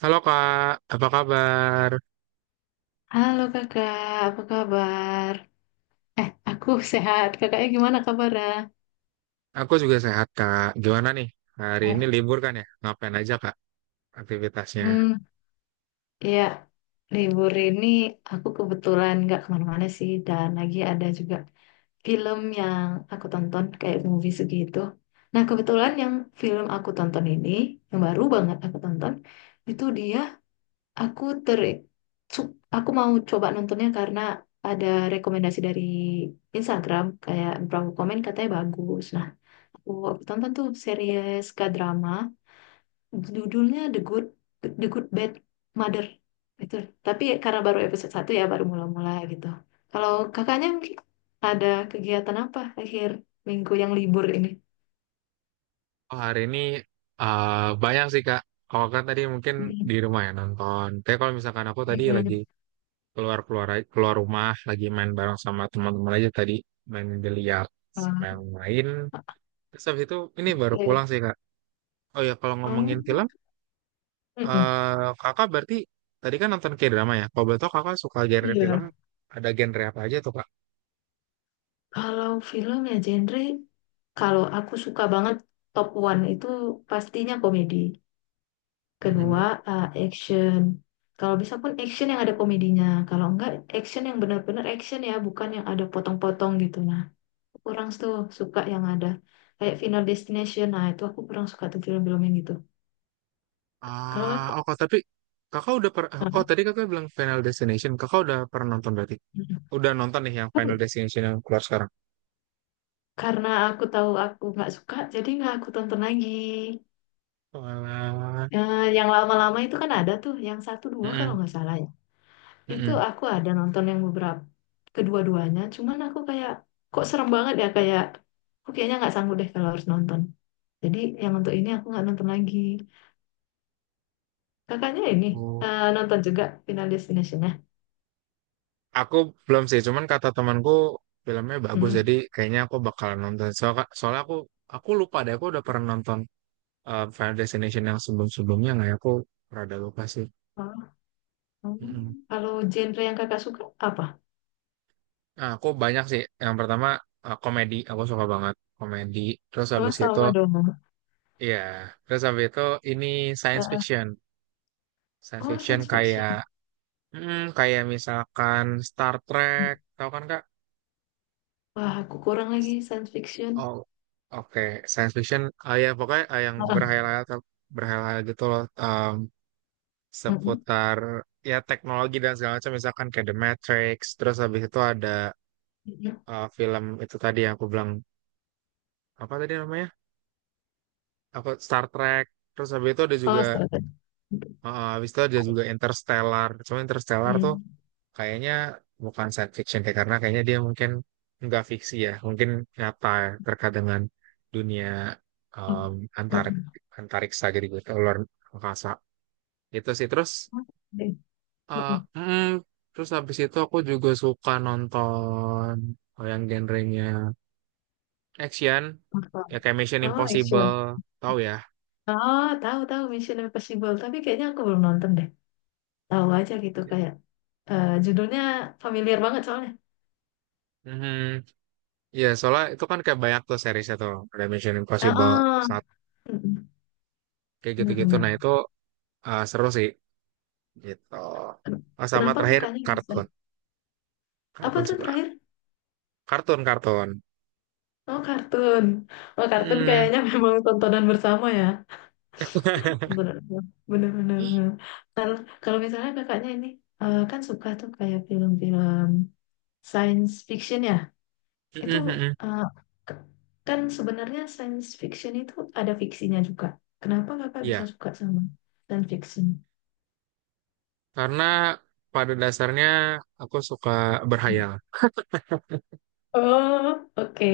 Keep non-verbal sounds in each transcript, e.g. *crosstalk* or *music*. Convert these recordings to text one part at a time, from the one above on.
Halo Kak, apa kabar? Halo kakak, apa kabar? Aku *laughs* sehat. Kakaknya gimana kabarnya? Aku juga sehat Kak. Gimana nih? Hari ini Oh. libur kan ya? Ngapain aja Kak aktivitasnya? Hmm, ya, libur ini aku kebetulan nggak kemana-mana sih. Dan lagi ada juga film yang aku tonton kayak movie segitu. Nah, kebetulan yang film aku tonton ini, yang baru banget aku tonton, itu dia aku ter... su- Aku mau coba nontonnya karena ada rekomendasi dari Instagram. Kayak beberapa komen katanya bagus. Nah, Oh, aku tonton tuh series K-drama, judulnya The Good Bad Mother. Itu. Tapi karena baru episode satu ya, baru mula-mula gitu. Kalau kakaknya mungkin ada kegiatan apa akhir minggu yang libur ini? Oh, hari ini eh, banyak sih Kak. Kalau kan tadi mungkin di Hmm, rumah ya nonton. Tapi kalau misalkan aku tadi hmm, lagi keluar-keluar keluar keluar rumah, lagi main bareng sama teman-teman aja tadi. Main biliar sama yang lain. Terus habis itu ini baru Eh, pulang sih Kak. Oh ya kalau ngomongin Oh, film, mm-mm. Kakak berarti tadi kan nonton K-drama ya? Kalau betul Kakak suka genre Iya. film, ada genre apa aja tuh Kak? Kalau film ya genre, kalau aku suka banget top one itu pastinya komedi. Kedua, Mhm. Action. Kalau bisa pun action yang ada komedinya. Kalau enggak, action yang benar-benar action ya, bukan yang ada potong-potong gitu. Nah, aku kurang tuh suka yang ada kayak Final Destination. Nah, itu aku kurang suka tuh film-film yang gitu. Kalau Ah, aku, oh, tapi kakak oh tadi kakak bilang Final Destination, kakak udah pernah nonton berarti? Udah nonton nih yang Final Destination yang keluar sekarang? karena aku tahu aku nggak suka, jadi nggak aku tonton lagi. Walah. Yang lama-lama itu kan ada tuh, yang satu dua kalau Mm-mm, nggak salah ya. Itu mm-mm. aku ada nonton yang beberapa kedua-duanya, cuman aku kayak kok serem banget ya kayak aku kayaknya nggak sanggup deh kalau harus nonton. Jadi yang untuk ini aku nggak nonton lagi. Kakaknya ini Oh. Nonton juga Final Destination ya. Aku belum sih, cuman kata temanku filmnya bagus, Hmm. jadi kayaknya aku bakalan nonton. Soalnya aku lupa deh, aku udah pernah nonton Final Destination yang sebelum-sebelumnya nggak ya? Aku rada lupa sih. Oh, hmm. Mm-mm. Kalau genre yang kakak suka apa? Nah, aku banyak sih. Yang pertama komedi, aku suka banget komedi. Terus habis itu. Sama-sama dong. Iya, terus habis itu ini Eh, science eh. fiction. Science Oh, fiction science fiction. kayak kayak misalkan Star Trek, tahu kan Kak? Wah, aku kurang lagi science fiction. Oh, oke, science fiction. Ah ya, pokoknya yang Ah, berhayal-hayal gitu loh, ah, mm, seputar ya teknologi dan segala macam misalkan kayak The Matrix, terus habis itu ada mm, mm. Film itu tadi yang aku bilang apa tadi namanya? Apa Star Trek. Terus habis itu ada juga Oh, setakat. Interstellar. Cuma Interstellar tuh Hmm. kayaknya bukan science fiction deh karena kayaknya dia mungkin nggak fiksi ya mungkin nyata terkait dengan dunia Oh, um, mm, antarik mm. antariksa gitu gitu luar angkasa itu sih Oke. eh, Mm, mm, terus habis itu aku juga suka nonton oh, yang genrenya action ya mm. kayak Mission Oh, Impossible action. tahu ya. Oh, tahu tahu Mission Impossible, tapi kayaknya aku belum nonton deh. Tahu aja gitu kayak judulnya familiar banget soalnya. Mhm. Iya, soalnya itu kan kayak banyak tuh seriesnya tuh. Ada Mission Ah, Impossible, ah. satu Mm-mm. kayak gitu-gitu. Benar-benar. Nah, itu seru sih. Gitu. Ken- Oh, sama Kenapa terakhir kakaknya bisa? kartun, Apa kartun tuh sebelah, terakhir? kartun kartun. Oh, kartun. Oh, kartun Hmm. kayaknya *laughs* memang tontonan bersama ya. *laughs* Tontonan bersama. Benar-benar. Mm, Benar. Kalau kalau misalnya kakaknya ini kan suka tuh kayak film-film science fiction ya. Itu mm, mm. eh, k- kan sebenarnya science fiction itu ada fiksinya juga. Kenapa *laughs* kakak bisa Iya, suka sama science fiction? karena pada dasarnya aku suka berhayal. Oh, oke,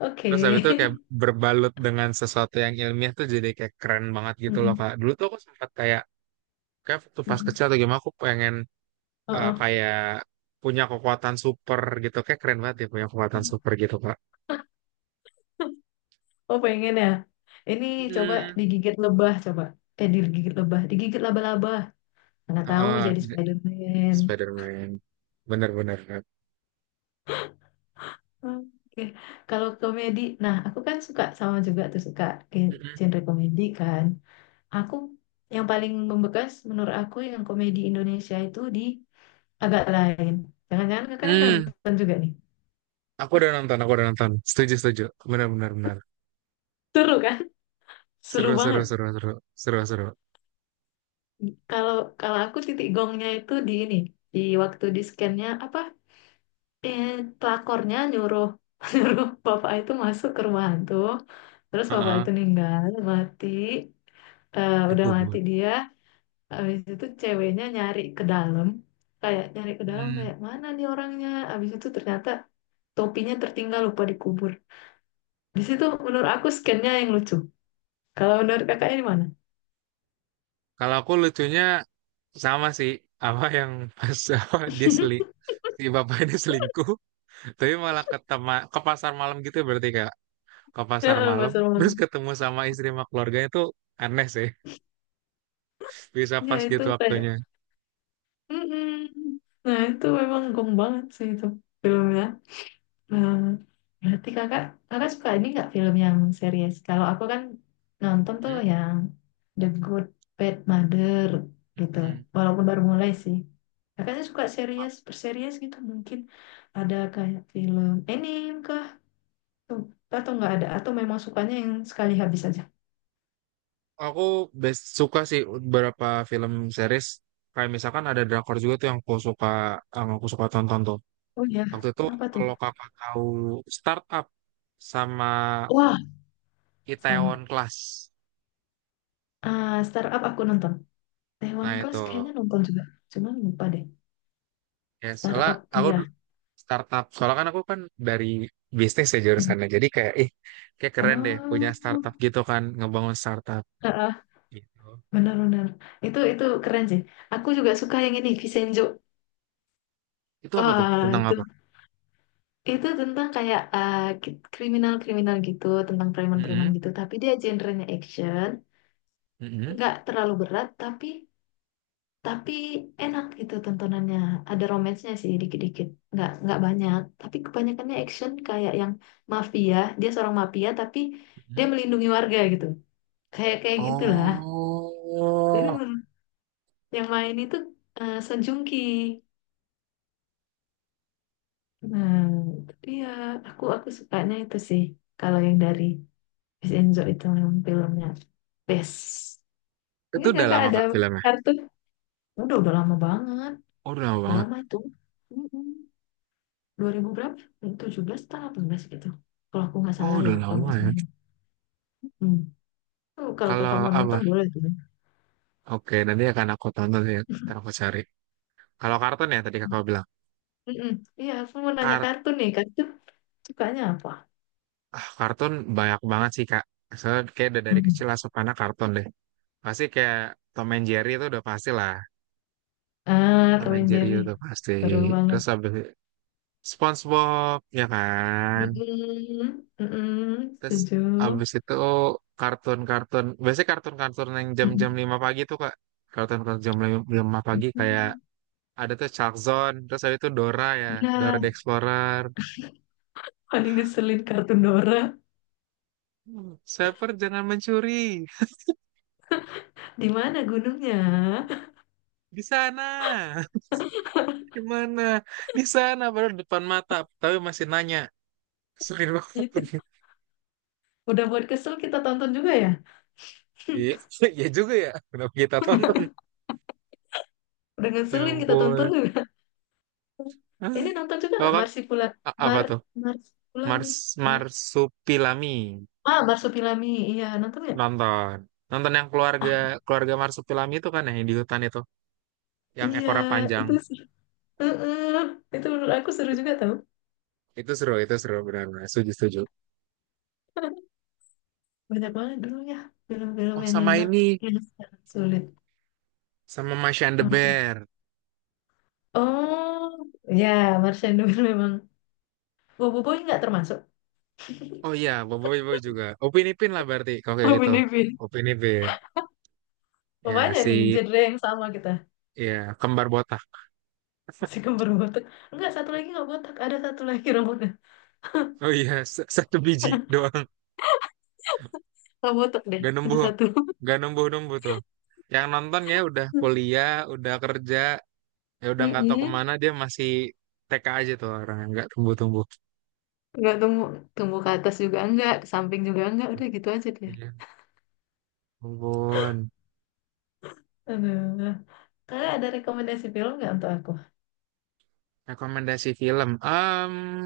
oke. Terus habis itu kayak *laughs* berbalut dengan sesuatu yang ilmiah tuh jadi kayak keren banget gitu loh Mm-mm, Kak. Dulu tuh aku sempat kayak waktu pas mm-mm. kecil atau gimana aku pengen Uh-uh. kayak punya kekuatan super gitu. Kayak keren banget ya punya kekuatan super gitu Kak. Oh, pengen ya? Ini coba Mm. digigit lebah, coba. Eh, digigit lebah, digigit laba-laba. Mana tahu Heeh, jadi Spider-Man. Spider-Man. Bener-bener Oke. Kalau komedi, nah aku kan suka sama juga tuh suka Kak. genre komedi kan. Aku yang paling membekas menurut aku yang komedi Indonesia itu di agak lain. Jangan-jangan kakaknya udah Hmm, nonton juga nih. aku udah nonton, aku udah nonton. Setuju, setuju. Benar, benar, benar. Seru kan? Seru Seru, seru, banget. seru, seru, seru, seru. Kalau kalau aku titik gongnya itu di ini, di waktu di scan-nya apa? Eh, pelakornya nyuruh *laughs* nyuruh bapak itu masuk ke rumah hantu. Terus bapak Heeh, itu meninggal, mati. Eh, udah mati dikubur. dia. Habis itu ceweknya nyari ke dalam kayak nyari ke dalam Hmm. kayak mana nih orangnya abis itu ternyata topinya tertinggal lupa dikubur. Di situ menurut aku scan-nya yang lucu. Kalau menurut kakaknya di mana? Kalau aku lucunya sama sih, apa yang pas, *laughs* apa, si bapak ini selingkuh, tapi malah ke pasar malam gitu berarti kak, ke *laughs* pasar Heeh, malam, Pasar terus Malam. ketemu sama istri sama keluarganya tuh aneh sih, bisa Ya pas itu gitu kayak, waktunya. mm-mm. Nah itu memang gong banget sih itu filmnya. Nah, berarti kakak, kakak suka ini nggak film yang series? Kalau aku kan nonton tuh yang The Good Bad Mother gitu. Hmm. Walaupun baru mulai sih. Kakaknya suka series, berseries gitu mungkin. Ada kayak film anime ke tuh atau nggak ada atau memang sukanya yang sekali habis aja. Aku best suka sih beberapa film series kayak misalkan ada drakor juga tuh yang aku suka tonton tuh. Oh ya, Waktu itu apa tuh? kalau kakak tahu Startup sama Wah, sama. Itaewon Class. Ah, startup aku nonton. Taiwan Nah itu Class kayaknya nonton juga, cuman lupa deh. ya soalnya Startup aku iya. du- startup soalnya kan aku kan dari bisnis ya Hmm. jurusannya jadi kayak ih kayak keren deh punya Oh, startup gitu kan ngebangun startup ah, gitu. benar-benar. Itu keren sih. Aku juga suka yang ini Vincenzo. Itu apa tuh? Wah, Tentang apa? itu tentang kayak kriminal-kriminal gitu, tentang preman-preman Mm-mm, gitu. Tapi dia genrenya action, mm-mm, nggak terlalu berat, tapi enak gitu tontonannya, ada romansnya sih dikit-dikit, nggak banyak tapi kebanyakannya action kayak yang mafia, dia seorang mafia tapi dia mm-mm. melindungi warga gitu, kayak kayak gitulah. jadi Oh, menurut- yang main itu Sejungki. Nah, itu dia, aku sukanya itu sih. Kalau yang dari Vincenzo itu memang filmnya best. itu Mungkin udah kakak lama ada Kak filmnya? kartu. Udah lama banget, Oh udah lama udah banget. lama itu. Mm-mm. 2000 berapa? 17 atau 18 gitu. Kalau aku nggak Oh salah ya, udah kalau lama nggak ya. salah. Hmm. Oh, kalau Kalau kakak mau apa? nonton boleh tuh. Oke nanti akan aku tonton ya. Ntar *laughs* aku cari. Kalau kartun ya tadi kakak bilang. Mm-mm. Iya, aku mau nanya Kar kartun nih. Kartun sukanya apa? kartun banyak banget sih Kak. Soalnya kayak udah dari Mm. kecil asupannya kartun deh. Pasti kayak Tom and Jerry itu udah pasti lah. Ah, Tom Tom and and Jerry Jerry. itu pasti. Seru banget. Terus abis SpongeBob ya kan. Mm-mm. Mm-mm. Terus Setuju. abis itu kartun-kartun. Biasanya kartun-kartun yang jam-jam Mm-mm. 5 pagi tuh Kak. Kartun-kartun jam 5 pagi kayak ada tuh Chuck Zone, terus ada itu Dora ya, Iya, Dora the Explorer. paling ngeselin kartun Dora. Hmm. Shepard jangan mencuri Di mana gunungnya? di sana. *laughs* Gimana? Di sana baru depan mata, tapi masih nanya. Sering banget. *laughs* Itu. Udah buat kesel kita tonton juga ya? Iya, iya juga ya. Kenapa kita tonton? Udah Ya ngeselin kita tonton. ampun. Hah? Ini nonton juga Kalau nggak kan Marsipula. Apa Mar tuh? Marsupilami. Mars Mar Marsupilami Marsupilami iya, nonton nggak? nonton. Nonton yang keluarga keluarga Marsupilami itu kan ya, yang di hutan itu, yang Iya ekornya panjang. itu sih. Heeh, itu menurut aku seru juga tau. Itu seru benar-benar. Setuju, setuju. *laughs* Banyak banget dulu ya film-film Oh, yang sama enak, ini, yang sekarang sulit. sama Masha and the Ampun. Bear. Oh ya, Marsha Nur *laughs* memang. Bobo Boy nggak termasuk. Oh iya, Boboiboy Boy juga. Upin Ipin lah berarti, kalau kayak Oh, gitu. bener. Upin Ipin. Oh, Ya, banyak nih si, genre yang sama kita. ya, kembar botak. Si kembar botak, enggak satu lagi nggak botak, ada satu lagi *laughs* rambutnya Oh iya, satu biji *laughs* doang. nggak botak deh, Gak ada numbuh, satu. *laughs* gak numbuh-numbuh tuh. Yang nonton ya udah kuliah, udah kerja, ya udah nggak tahu Mm-mm. kemana, dia masih TK aja tuh orang, nggak tumbuh-tumbuh. Nggak tumbuh, tumbuh ke atas juga enggak, ke samping juga enggak, udah gitu aja dia. Iya, ampun. Aduh. Kakak ada rekomendasi film nggak untuk aku? Rekomendasi film.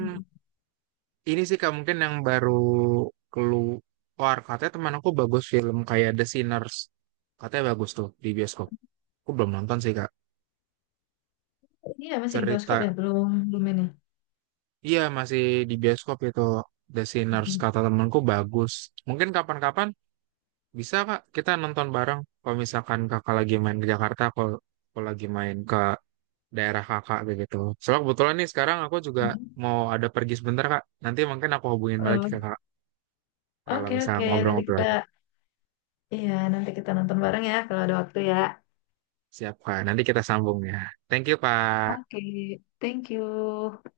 Mm. Ini sih Kak mungkin yang baru keluar. Katanya teman aku bagus film kayak The Sinners. Katanya bagus tuh di bioskop. Aku belum nonton sih Kak. Ini ya masih di bioskop Cerita, ya? Belum, belum ini. iya masih di bioskop itu The Sinners. Mhm. Kata temanku bagus. Mungkin kapan-kapan bisa Kak kita nonton bareng. Kalau misalkan Kakak lagi main ke Jakarta, kalau lagi main ke daerah Kakak kayak gitu. Soalnya kebetulan nih sekarang aku juga Mm. mau ada pergi sebentar Kak. Nanti mungkin aku hubungin balik ke Eh, Kakak kalau oke, misalnya oke. Nanti ngobrol-ngobrol. kita, iya, nanti kita nonton bareng ya kalau ada waktu ya. Siap, Pak. Nanti kita sambung ya. Thank you, Pak. Oke, thank you.